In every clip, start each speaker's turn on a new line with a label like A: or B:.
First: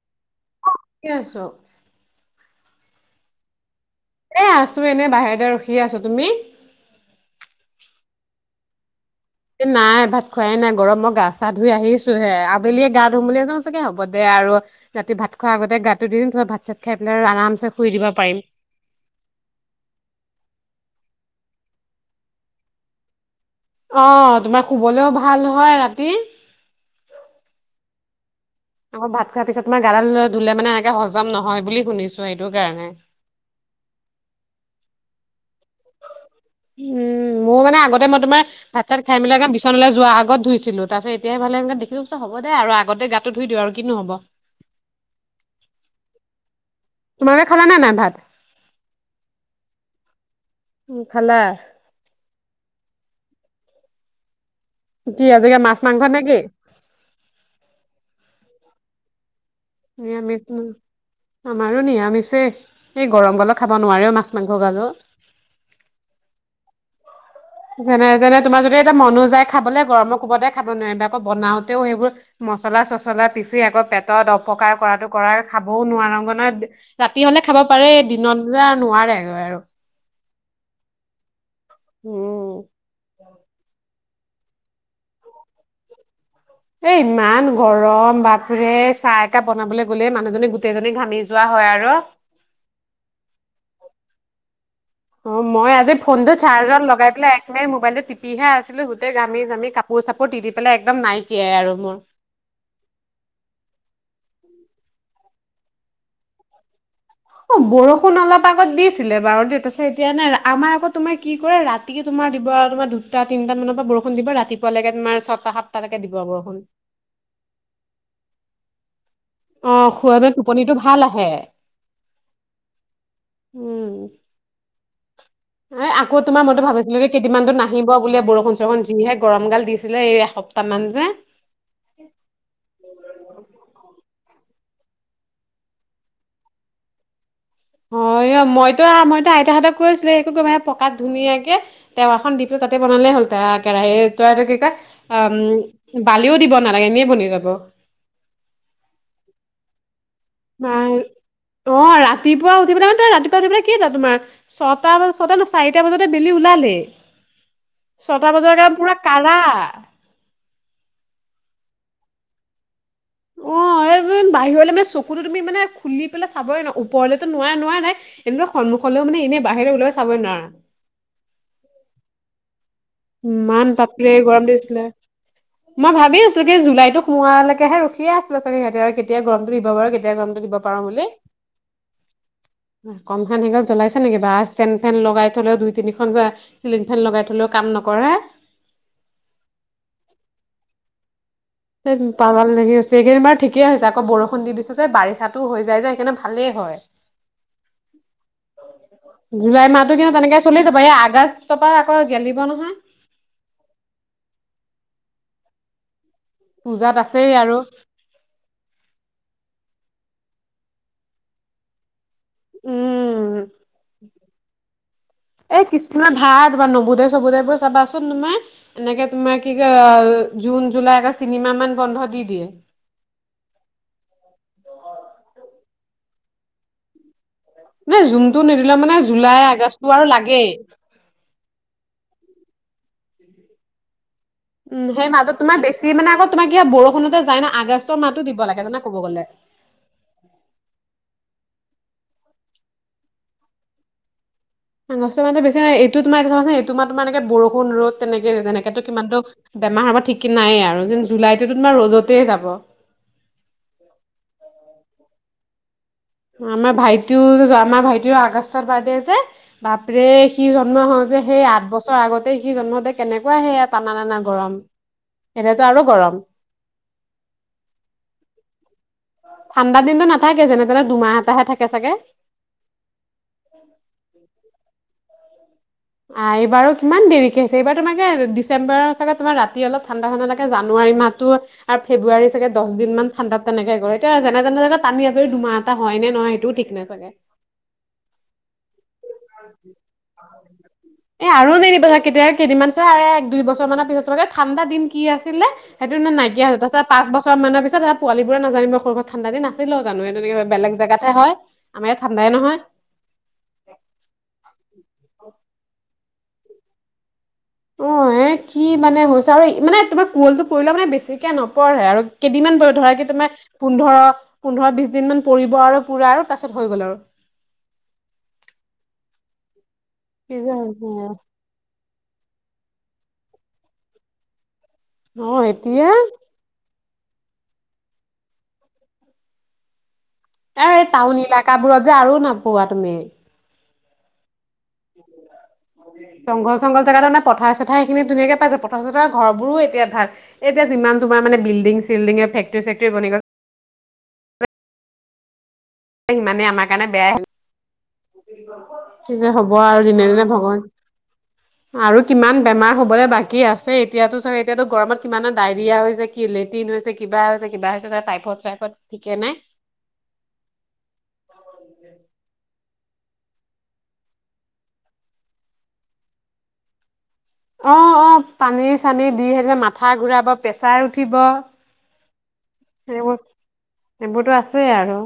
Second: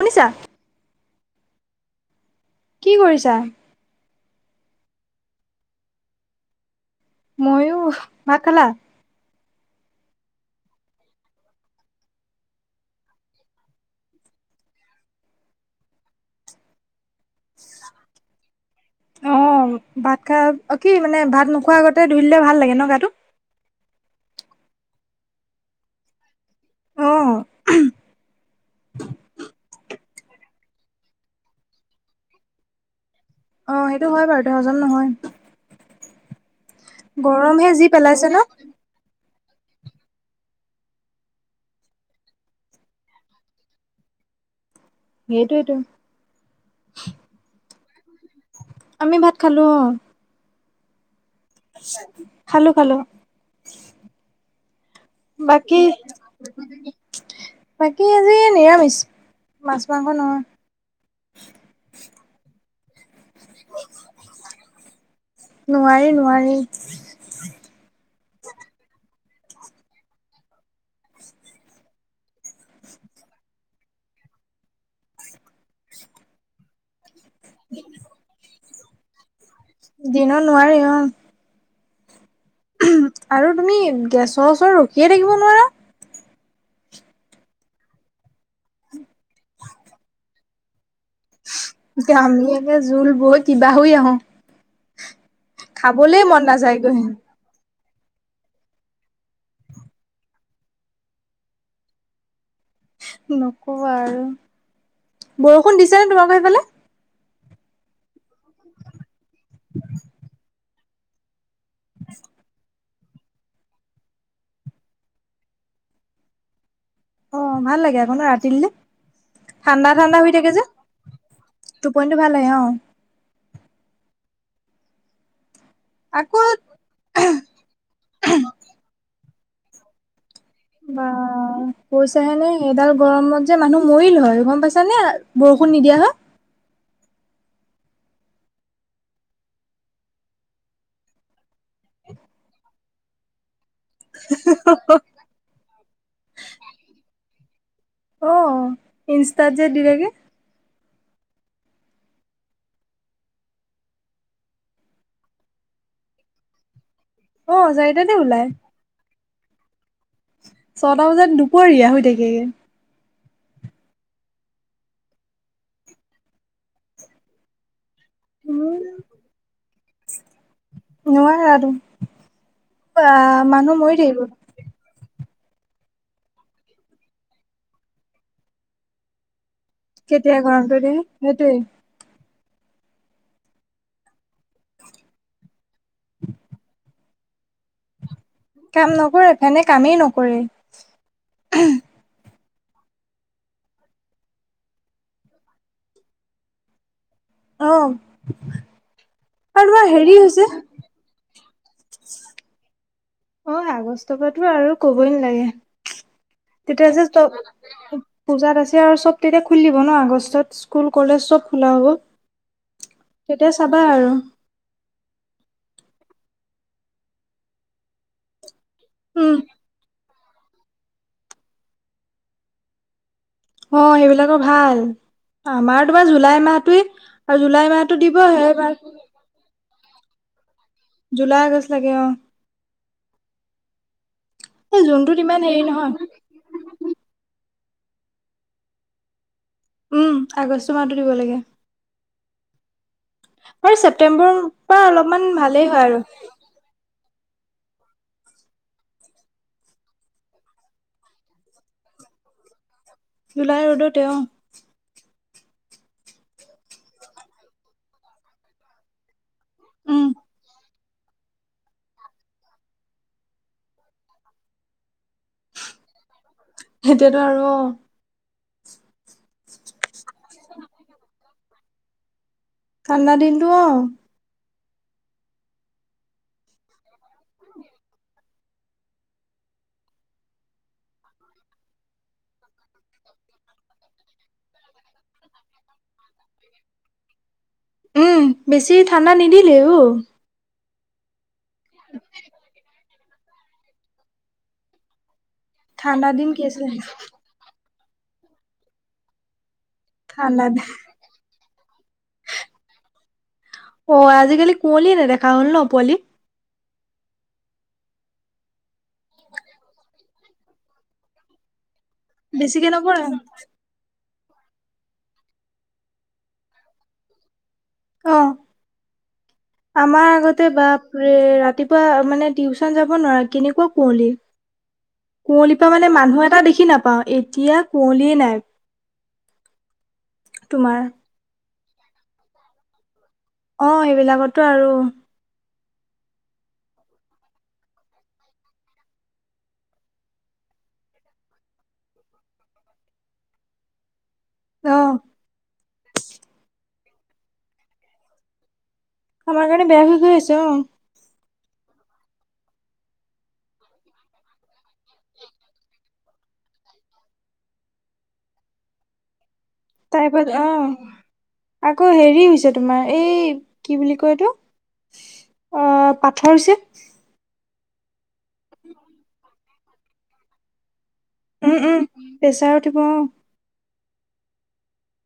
A: শুনিছা
B: শুনি আছো
A: কি কৰিছা?
B: এ আছো এনে বাহিৰতে ৰখি আছো তুমি
A: মইও, ভাত খালা?
B: এ নাই ভাত খোৱাই নাই গৰম মই গা চা ধুই আহিছোহে আবেলিয়ে গা ধুম বুলি যাওঁ চাগে হ'ব দে আৰু ৰাতি ভাত খোৱাৰ আগতে গাটো ধুই দিম তাপা ভাত চাত খাই পেলাই আৰু আৰামচে শুই দিব পাৰিম
A: অ ভাত খা কি মানে ভাত নোখোৱা আগতে ধুই দিলে ভাল লাগে ন গাটো
B: অ তোমাৰ শুবলৈও ভাল হয় ৰাতি
A: অ
B: আকৌ ভাত খোৱাৰ পিছত তোমাৰ গাডাল ধুলে মানে এনেকে হজম নহয় বুলি শুনিছো এইটো কাৰণে
A: অ সেইটো হয় বাৰু দে হজম নহয়
B: উম মোৰ
A: গৰমহে
B: মানে
A: যি
B: আগতে মই
A: পেলাইছে ন
B: তোমাৰ ভাত চাত খাই মেলাই এ বিচনালে যোৱা আগত ধুইছিলো তাৰপিছত এতিয়া ভালে দেখিলো পিছে হ'ব দে আৰু আগতে গা তো ধুই দিওঁ আৰু কিনো হ'ব
A: সেইতোৱেটো
B: তোমালোকে খালা নে নাই ভাত
A: আমি ভাত খালো অ
B: উম খালা
A: খালো খালো
B: কি আজিকালি মাছ
A: বাকী
B: মাংস নে কি
A: বাকী আজি নিৰামিষ মাছ মাংস
B: নিয়ামিষ
A: নহয়
B: উম আমাৰো নিয়ামিছে এই গৰম গালত খাব নোৱাৰেও মাছ মাংস গাজ
A: নোৱাৰি নোৱাৰি
B: যেনে তেনে তোমাৰ যদি এটা মনো যায় খাবলে গৰমৰ কোবতে খাব নোৱাৰিবা আকৌ বনাওঁতেও সেইবোৰ মচলা চছলা পিচি আকৌ পেটত অপকাৰ কৰাটো কৰা খাবও নোৱাৰো নহয় ৰাতি হলে খাব পাৰে দিনত যে নোৱাৰে আৰু
A: দিনত নোৱাৰি অ
B: উম
A: আৰু তুমি গেছৰ ওচৰত ৰখিয়ে থাকিব নোৱাৰা
B: এ ইমান গৰম বাপৰে চাহ একাহ বনাবলৈ গ'লে মানুহজনী গোটেইজনী ঘামি যোৱা হয় আৰু
A: ঘামি একে জোল বৈ কিবা হৈ আহো
B: অ মই আজি
A: খাবলে
B: ফোনটো
A: মন
B: চাৰ্জত
A: নাযায়গৈ
B: লগাই পেলাই মবাইলটো টিপিহে আছিলো গোটেই গামি জামি কাপোৰ চাপোৰ তিতি পেলাই একদম নাইকিয়াই আৰু মোৰ
A: নকবা আৰু বৰষুণ দিছে নে তোমাৰলোকৰ সেইফালে
B: অ বৰষুণ অলপ আগত দিছিলে বাৰু দেই তাৰপিছত এতিয়া নাই আমাৰ আক তোমাৰ কি কৰে ৰাতিকে তোমাৰ দিব আৰু তোমাৰ দুটা তিনটা মানৰ পৰা বৰষুণ দিব ৰাতিপুৱালৈকে তোমাৰ ছটা সাতটালৈকে দিব বৰষুণ
A: অ ভাল লাগে আক ৰাতি দিলে
B: অ
A: ঠাণ্ডা
B: খোৱা
A: ঠাণ্ডা হৈ
B: মানে
A: থাকে যে
B: টোপনিটো ভাল আহে।
A: টোপনিটো ভাল হয় অ
B: উম এ আকৌ তোমাৰ মতে ভাবিছো আজি কেইদিন মান নাহিব বুলিয়ে বৰষুণ চৰষুণ যিহে গৰম গাল দিছিলে এই এসপ্তাহ মান
A: বা
B: যে
A: কৈছাহে নে এডাল গৰমত যে মানুহ মৰিল হয় গম পাইছা নে বৰষুণ নিদিয়া হয়
B: অ অ মইতো মইতো আইতাহঁতে কৈ আছিলে শুৱে পকাত ধুনীয়াকে টাৱা খন দি দিলো তাতে বনালে হ'ল টাৱা কেৰাহীত ত এইটো কি কয় অ বালিও দিব নালাগে এনেই বনি যাব
A: অ ইনষ্টাত যে দিলেগে
B: মাই অ ৰাতিপুৱা উঠি পেলাই ন ৰাতিপুৱা উঠি পেলাই কি টেটো তোমাৰ ছটা ছটা নহয় চাৰিটা বজাতে বেলি
A: অ
B: ওলালেই
A: চাৰিটাতে
B: ছটা
A: ওলাই
B: বজাৰে পুৰা। কাৰা
A: ছটা বজাত দুপৰীয়া হৈ থাকে।
B: অ এই বাহিৰলৈ মানে চকুতো তুমি মানে খুলি পেলাই চাবই নোৱাৰি ওপৰলেতো নোৱাৰা নোৱাৰা নাই। এনেকুৱা
A: উম
B: সন্মুখলৈও মানে এনে বাহিৰে ওলাই চাবই নোৱাৰা।
A: নোৱাৰে আৰু
B: ইমান বাপৰি গৰম দিছিলে মই ভাবি আছো কি জুলাইতো সোমোৱালৈকেহে ৰখিয়ে আছিলে ছাগে সিহঁতে আৰু কেতিয়া গৰম দিব পাৰো কেতিয়া গৰমটো দিব পাৰো বুলি। কম খন জ্বলাইছে নেকি বা ষ্টেণ্ড ফেন লগাই থলেও দুই তিনিখন চিলিং ফেন লগাই থলেও কাম নকৰে
A: কাম নকৰে ফেনে কামেই নকৰে।
B: [unintelligible] লাগি হৈছে এইকেদিন ঠিকেই হৈছে আকৌ বৰষুণ দি দিছে যে বাৰিষাতো হৈ যায় যে সেইকাৰণে ভালেই হয়।
A: অ আৰু
B: জুলাই
A: তোমাৰ
B: মাহটো
A: হেৰি
B: কিন্তু তেনেকে
A: হৈছে
B: চলি যাব এই আগষ্ট তাৰপৰা, আকৌ গেলিব নহয়।
A: অ'! আগষ্ট পৰাতো আৰু ক'বই নালাগে! তেতিয়া
B: পূজাত
A: যে
B: আছেই আৰু
A: পূজাত আছে আৰু। চব তেতিয়া খুলিব ন' আগষ্টত, স্কুল-কলেজ চব খোলা হ'ব।
B: উম
A: তেতিয়া চাবা আৰু।
B: এ, কিছুমানৰ [unintelligible] তোমাৰ নৱোদয়-চৱোদয় বোৰ চাবাচোন, তোমাৰ! এনেকে,
A: উম
B: তোমাৰ কি কয়, জুন-জুলাই, আগষ্ট তিনিমাহ মান বন্ধ দি দিয়ে।
A: অ'! সেইবিলাকৰ ভাল! আমাৰ তোমাৰ জুলাই মাহটোৱে আৰু জুলাই মাহতো দিব, সেই [unintelligible]
B: জুলাই-আগষ্টটো আৰু লাগেই।
A: জুলাই-আগষ্ট লাগে, অ'! এই
B: উম! সেই
A: জুনটোত
B: মাহত
A: ইমান
B: তোমাৰ,
A: হেৰি নহয়
B: বেছি মানে, আকৌ তোমাৰ কি হয়, বৰষুণতে যায় ন'! আগষ্টৰ মাহতো দিব লাগে, জানা ক'ব গ'লে।
A: উম! আগষ্ট মাহতো দিব লাগে। আৰু ছেপটেম্বৰ পৰা
B: আগষ্ট
A: অলপমান
B: মানে, বেছি
A: ভালেই
B: হয়! এইটো তোমাৰ, এইটো চাবাচোন? তোমাৰ এনেকে, বৰষুণ-ৰ'দ তেনেকে, যেনেকেটো কিমানটো বেমাৰ হ'ব ঠিকেই নাই আৰু। জুন- জুলাইটো তোমাৰ ৰ'দতেই যাব।
A: জুলাই ৰ'দতে, অ'!
B: আমাৰ ভাইটিও, আমাৰ ভাইটিৰো আগষ্টত বাৰ্থডে আছে, বাপৰে!
A: উম
B: সি জন্ম হওঁতে সেই আঠ বছৰ আগতেই, সি জন্মতে, কেনেকুৱা সেয়া, টানা-টানা গৰম। এতিয়াতো আৰু গৰম!
A: সেইটোৱেতো আৰু!
B: ঠাণ্ডা দিনটো নাথাকে, যেনেতেনে দুমাহ এটাহে থাকে ছাগে!
A: ঠাণ্ডা দিনটো, অ'!
B: আঁ এইবাৰো কিমান দেৰিকে হৈছে, এইবাৰ তোমাৰ কি, ডিচেম্বৰ ওচৰতে, তোমাৰ ৰাতি অলপ, ঠাণ্ডা-ঠাণ্ডা লাগে। জানুৱাৰী মাহতো। আৰু ফেব্ৰুৱাৰী ছাগে, দহদিন মান ঠাণ্ডাত তেনেকে কৰে, এতিয়া যেনে-তেনে, টানি-আজৰি দুমাহ এটা হয় নে নহয়, সেইটো ঠিক নাই চাগে!
A: উম বেছি ঠাণ্ডা নিদিলে, অ'!
B: এ, আৰু [unintelligible] কেতিয়া কেইদিনমান। তাৰে এক, দুই বছৰ মানৰ পিছত, চবতে ঠাণ্ডা দিন কি আছিলে,
A: ঠাণ্ডা
B: সেইটো
A: দিন কি
B: নাইকিয়া হয়। তাৰ
A: আছিলে
B: পিছত, পাঁচবছৰ পাঁচবছৰ মানৰ পিছত, পোৱালিবোৰে নাজানিব, সৰু ঠাণ্ডা দিন আছিল অ'! জানুৱাৰীত।
A: ঠাণ্ডা
B: তেনেকে
A: দিন
B: বেলেগ জাগাত। হয়! আমাৰ ইয়াত ঠাণ্ডাই নহয়।
A: অ'! আজিকালি কুঁৱলিয়ে, নেদেখা হ'ল ন' কুঁৱলি।
B: অ'! এ, কি মানে হৈছে! আৰু মানে, তোমাৰ কুঁৱলি টো পৰিলেও মানে, বেছিকে নপৰেই আৰু কেইদিনমান
A: বেছিকে
B: পৰি, ধৰা
A: নপৰে
B: এতিয়া তোমাৰ, পোন্ধৰ- পোন্ধৰ, বিশ দিন মান পৰিব আৰু পূৰা আৰু তাৰ পিছত, হৈ গ'ল আৰু।
A: অ'! আমাৰ
B: কি
A: আগতে
B: যে
A: বাপৰে!
B: হৈছে
A: ৰাতি পুৱা মানে, টিউচন যাব নোৱাৰোঁ, কেনেকুৱা কুঁৱলি!
B: অ
A: কুঁৱলিৰ পৰা
B: এতিয়া
A: মানে, মানুহ এটা দেখি নাপাওঁ। এতিয়া, কুঁৱলিয়ে নাই। তোমাৰ
B: এই, টাউন এলেকাাবোৰত যে আৰু নোপোৱা তুমি।
A: অ'! সেইবিলাকতো আৰু।
B: জংঘল-চংঘল জেগাটো মান, পথাৰ-চথাৰ এইখিনি ধুনীয়াকে পাই যায়! পথাৰ- চথাৰৰ ঘৰ বোৰো এতিয়া ভাল। এতিয়া যিমান তোমাৰ মানে, বিল্ডিং-চিল্ডিঙে, ফেক্টৰি-চেক্টৰি বনি গ
A: অ'!
B: এ, সিমানে আমাক সেইকাৰণে বেয়াই! কি যে
A: আমাৰ
B: হ'ব
A: কাৰণে বেয়া
B: আৰু
A: হৈ গৈ
B: দিনে-দিনে
A: আছে অ
B: ভগৱান আৰু কিমান বেমাৰ হ'বলৈ বাকী আছে, এতিয়াতো চাগে, এতিয়াতো গৰমত কিমান ডায়েৰিয়া হৈ যায়! কি লেটিন হৈছে, কিবা হৈছে, কিবা হৈছে, টাইফয়েড-চাইফয়েত ঠিকে নাই!
A: তায়েপাছ অঁ আকৌ হেৰি হৈছে। তোমাৰ এই কি বুলি কয় এইটো অঁ পাথৰ হৈছে।
B: অঁ অঁ পানী চানী দি সেযে মাথা ঘুৰাব পেষ্ট- চাৰ উঠিব
A: উম উম প্ৰেছাৰ উঠিব অ
B: সেইবোৰ সেইবোৰতো আছে আৰু।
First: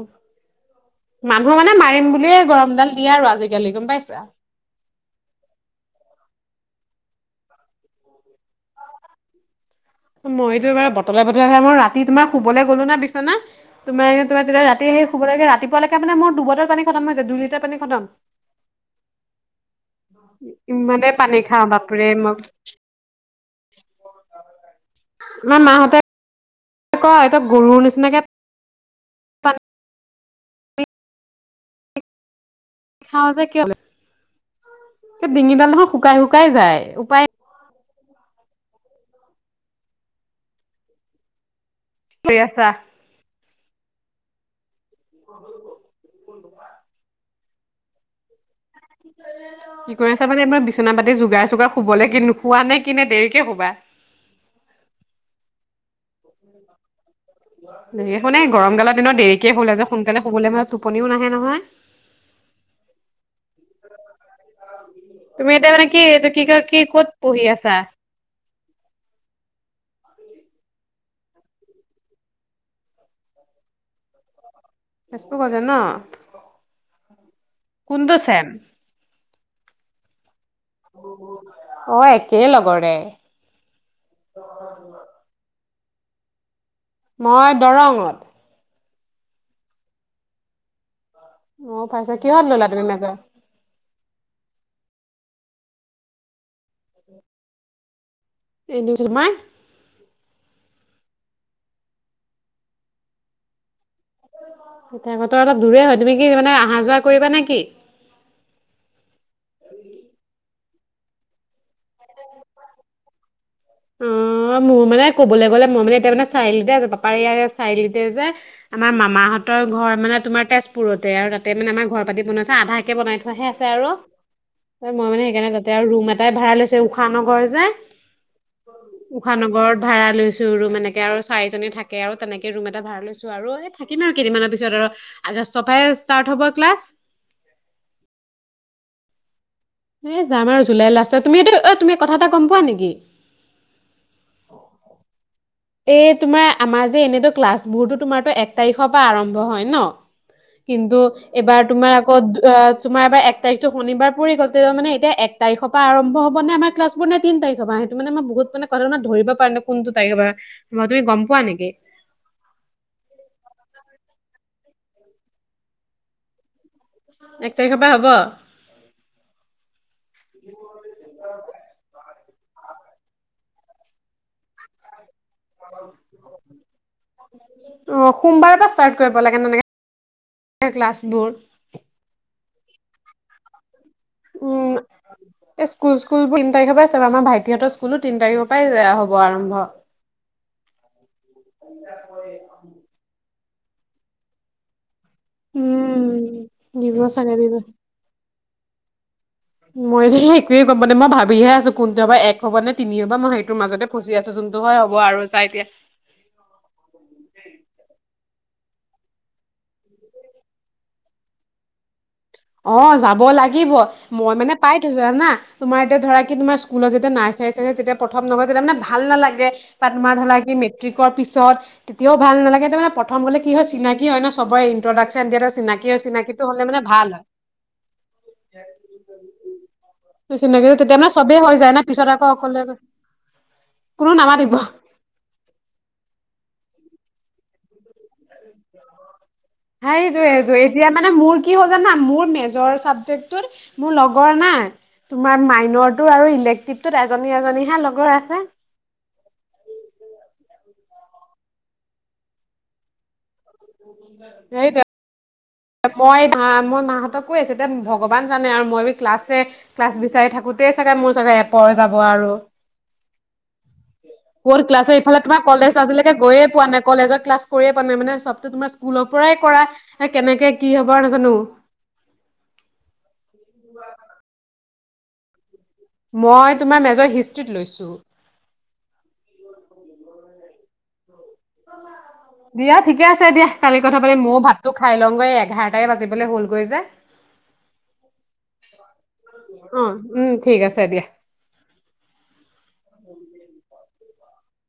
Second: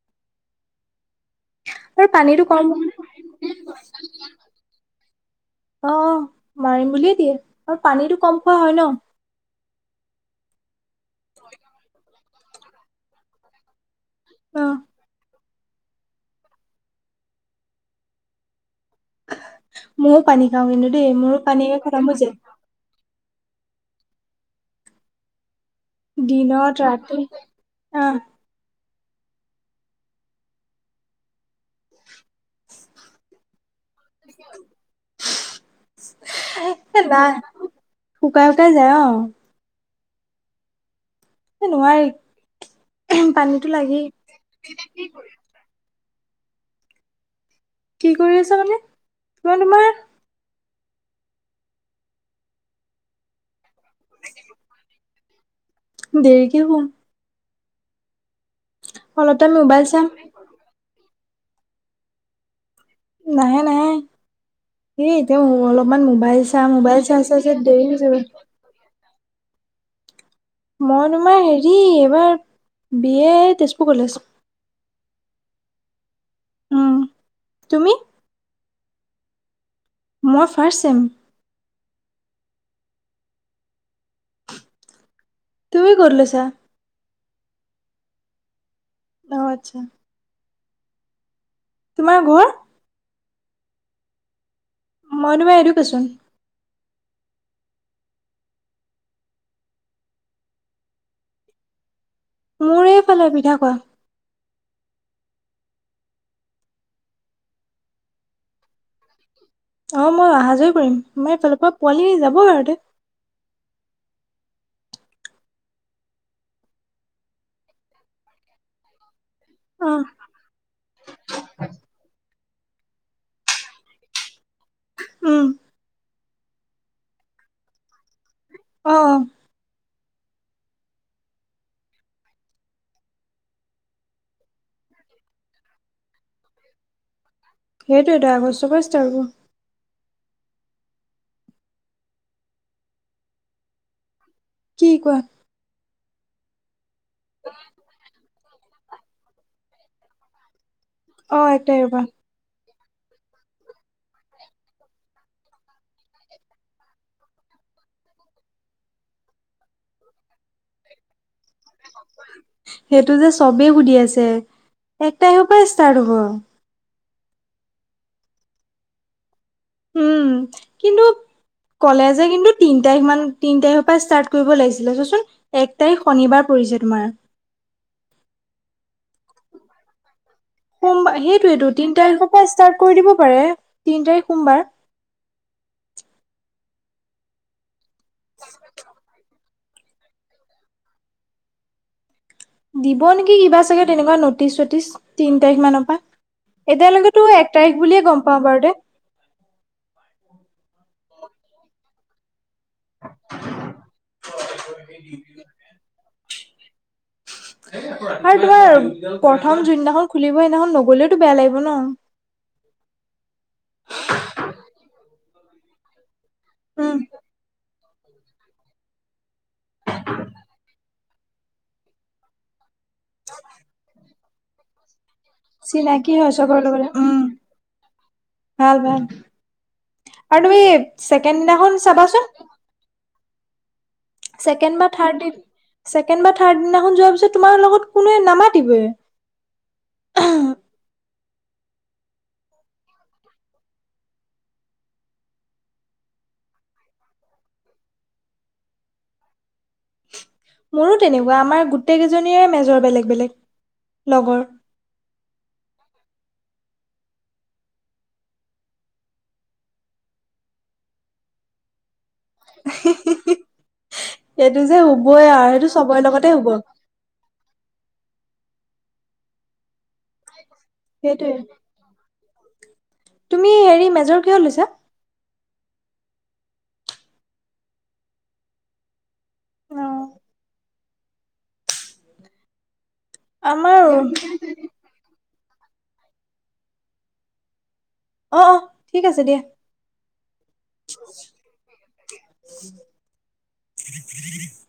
B: মানুহ মানে
A: আৰু
B: মাৰিম বুলিয়ে
A: পানীটো কম
B: গৰমডাল দিয়ে আৰু আজিকালি গম পাইছ।
A: অঁ মাৰিম বুলিয়ে দিয়ে আৰু পানীটো কম খোৱা হয় ন।
B: মইতো এবাৰ বতলে বতলে থাক মই ৰাতি তোমাৰ শুবলৈ গ'লো না বিছনা তোমাৰ তোমাৰ যেতিয়া
A: অ
B: ৰাতি আহি শুব লাগে ৰাতিপুৱালেকে মানে মোৰ দুবটল পানী খতম হৈ যায় দুই লিটাৰ পানী খটম।
A: ময়ো পানী খাওঁ কিন্তু দেই
B: ইমানে
A: মোৰো
B: পানী খাওঁ
A: খতম
B: বাপৰে
A: হৈ যায়
B: মক সিমান মাহঁতে
A: ডিনত
B: ক আইতক গৰুৰ নিচিনাকে পান-
A: [unintelligible]
B: খাঁও যে কিয় সে ডিঙিডাল নহয় শুকাই শুকাই যায়
A: এ
B: উপায়
A: নাই শুকাই শুকাই যায় অঁ। এ নোৱায়ি।
B: শুই আছা।
A: পানীতো লাগেই।
B: [unintelligible]
A: কি কৰি আছা মানে? মই তোমাৰ
B: কি কৰিছ। ত মানে এবাৰ বিছনা পাতি যোগাৰ চোগাৰ শুবলে কিনো শুৱা নাই কিনে দেৰিকে হুবা
A: দেৰিকে হুম।
B: একো নাই গৰম কালত দিনত
A: অলপ টাইম
B: দেৰিকে হ'ল আ
A: মোবাইল
B: যে
A: চাম
B: সোনকালে শুলে মানে টোপনিও নাহে নহয়।
A: নাহে নাহে। এই এতিয়াও
B: তুমি এতিয়া মানে
A: অলপমান
B: কি এইটো
A: মোবাইল
B: কি কয়
A: চাম
B: কি
A: মোবাইল
B: ক'ত
A: চাহ চাই
B: পঢ়ি
A: চ
B: আছা
A: দেৰি হৈ যাব। মই তোমাৰ হেৰি এইবাৰ B A Tezpur college.
B: Tezpur college ন।
A: উম তুমি
B: কুন্দু চেম।
A: মই ফাৰ্ষ্ট চেম।
B: অ একেই লগৰে। [unintelligible]
A: তুমি কত লৈছা?
B: মই দৰঙত।
A: অঁ আৎচ্ছা।
B: অঁ পাইছা
A: তোমাৰ
B: কিহত
A: ঘৰ
B: ল'লা তুমি মেজৰ?
A: মইনো মাই ইডডোকেচোন।
B: এনো কোমাই
A: মোৰেফালে পিঠা কোৱা।
B: পিঠা কোৱা অলপ দূৰেই হয় তুমি কি মানে অহা যোৱা কৰিবা নে কি?
A: অঁ মই অহা যোৱাই কৰিম মাৰ এইফালৰ পৰা পোৱালি যাব আৰু দে।
B: উম মোৰ মানে ক'বলৈ গ'লে মই মানে এতিয়া মানে চাৰিআলিতে আছো পাপা ই চাৰিলিতে যে। আমাৰ মামাহত- তৰ
A: অ
B: ঘৰ মানে তোমাৰ তেজপুৰতে আৰু তাতে মানে আমাৰ ঘৰ পাতি বনাই আছে আধাকে বনাই থোৱাহে আছে আৰু। ত মই মানে
A: উম
B: সেইকাৰণে তাতে আৰু ৰুম এটাই ভাড়া লৈছো উশা নগৰ যে।
A: অ অ
B: উশানগৰত। ভাড়া লৈছো ৰুম এনেক আৰু চাৰিজনী থাকে আৰু তেনেকে ৰুম এটা ভড়া লৈছো আৰু এই থাকিম আৰু কেইদিনমানৰ পিছত আৰু। আজি ছয়টাই ষ্টাৰ্ট হব ক্লাছ।
A: সেইটোৱ এটা আগষ্টৰ পৰাই ষ্টাৰ্ট হ'ব।
B: এ যাম আৰু জুলাই লাষ্টত তুমিটো এ তুমি কথা এটা গম পোৱা নেকি?
A: কি কোৱা?
B: এই তোমাৰ আমাৰ যে এনেতো ক্লাছ বোৰতো তোমাৰো এক তাৰিখৰ পৰা আৰম্ভ হয় ন। কিন্তু,
A: অ এক
B: এইবাৰ
A: তাৰিখৰ
B: তোমাৰ
A: পৰা
B: আকৌ- তোমাৰ এাৰ এক তাৰিখটো শনিবাৰ পৰি গল তে মানে এতিয়া এক তাৰিখৰ পৰা আৰম্ভ হব নে আমাৰ ক্লাছ- দুই নে তিন তাৰিখ হব সেইটো মে মই বহুত মানে কৰোনা ধৰিব পৰা নাই কোনটো তাৰিখ পৰা তুমি গম পোৱা নেকি?
A: সেইটো যে চবেই সুধি আছে এক তাৰিখৰ পৰাই ষ্টাৰ্ট হ'ব।
B: এক তাৰিখৰ পৰা হ'ব।
A: উম, কিন্তু- কলেজে কিন্তু তিন তাৰিখ মান তিন তাৰিখৰ পৰা ষ্টাৰ্ট কৰিব লাগিছিলে চোৱাচোন। এক তাৰিখ শনিবাৰ পৰিছে তোমাৰ।
B: অ সোমবাৰৰ পৰা ষ্টাৰ্ট কৰিব লাগে তেনেকে।
A: সোম
B: ক্লাছবোৰ
A: সেইটোয়টো তিন তাৰিখৰ পৰা ষ্টাৰ্ট কৰি দিব পাৰে। তিন তাৰিখ সোমবাৰ
B: উম এই স্কুল স্কুলোৰ তিন তাৰিখৰ পৰা ষ্টাৰ্ট হব আমাৰ ভাইটিহঁতৰ- স্কুলো তিনি তাৰিখৰ পৰাইয়া হ'ব আৰম্ভ। [unintelligible]
A: দিব নেকি কিবা চাগে তেনেকুৱা ন'টিচ চটিচ। তিন তাৰিখ মানৰ পৰা,
B: উম দিব
A: এতিয়ালৈকেতো
B: চাগে
A: এক
B: দিব
A: তাৰিখ বুলিয়ে গম পাও বাৰু দে।
B: মই যে একোৱে গমা নাপাওঁ মই ভাবিহে আছো কোনটো হবা এক হব নে- তিনি হ'ব মই সেইটো মাজতে ফুচি আছো যোনটো হয় হব আৰু চাই এতিয়া- [unintelligible]
A: আৰু তোমাৰ প্ৰথম যোনদিনাখন খুলিব সেইদিনাখন নগলেওতো বেয়া লাগিব ন।
B: অ যাব লাগিব, মই মানে পাই থৈছো জানা। তোমাৰ এতিয়া ধৰা কি তোমাৰ স্কুলত
A: উম
B: যেতি নাৰ চাই আছে যেতিয়া- প্ৰথম নগৈ তেতিয়া মানে ভাল নালাগে, বা তোমাৰ ধৰা মেট্ৰিকৰ পিছত তেতিয়াও ভাল নালাগে তাৰ মানে- প্ৰথম বোলে কি হয় চিনাকি হয় ন চবৰে ইণ্ট্ৰডাকশচন দিয়া এটা চিনাকি হয় চিনাকিটো
A: চবৰ
B: হ'লে মানে
A: লগতে
B: ভাল
A: উম
B: হয়।
A: ভাল ভাল। আৰু তুমি
B: চিনাকি তেতিয়া মানে চবেই
A: চেকেণ্ড
B: হৈ যায়
A: দিনাখন
B: না
A: চাবা
B: পিছত
A: চোন,
B: আকৌ অকলে কোনো নামাতিব
A: চেকেণ্ড বা- থাৰ্ড দিন, ছেকেণ্ড বা থাৰ্ড দিনাখন যোৱাৰ পিছত তোমাৰ লগত কোনোৱে নামাতিবৈ।
B: হাই জুইয়া জুইত। এয়া মানে মোৰ কি হ'ল জানা মোৰ মেজৰ চাবজেক্টত মোৰ লগৰ নাই। তোমাৰ মাইনৰটো আৰু ইলেক্টিভ টোত এজনী এজনীহে লগৰ আছে।
A: মোৰো তেনেকুৱা আমাৰ গোটেইকেইজনীৰে মেজৰ বেলেগ বেলেগ। লগৰ
B: [unintelligible] মই মই মাহঁতক কৈ আহিছো দেন ভগৱান জানে আৰু মই ভী ক্লাছ হে। ক্লাছ বিচাৰি থাকোতেই চাগে মোৰ চাগে এপহৰ যাব আৰু।
A: [unintelligible] এইটো
B: ক'ত
A: যে
B: ক্লাছ হয় ইফালে
A: হ'বই
B: তোমাৰ
A: আৰু সেইটো
B: কলেজ
A: চবৰে
B: আজিলৈকে
A: লগতে
B: গৈয়ে
A: হ'ব
B: পোৱা নাই। কলেজত ক্লাছ কৰিয়ে পোৱা নাই মানে চবটো তোমাৰ স্কুলৰ পৰাই কৰা, কেনেকে? কি হ'ব নাজানো
A: সেইটোৱে, তুমি হেৰি মেজৰ কিহৰ লৈছা?
B: মই তোমাৰ মেজৰ হিষ্ট্ৰিত লৈছোঁ।
A: অ'
B: দিয়া ঠিকে আছে দিয়া। কালি
A: আমাৰ
B: কথা পাতিম দিয়া।
A: অ'
B: ময়ো ভাত, খাই লওঁগৈ এঘাৰটাই বাজিবলৈ হ'লগৈ যে।
A: অ' ঠিক আছে দিয়া।
B: অ' উম ঠিক আছে দিয়া।
A: [unintelligible]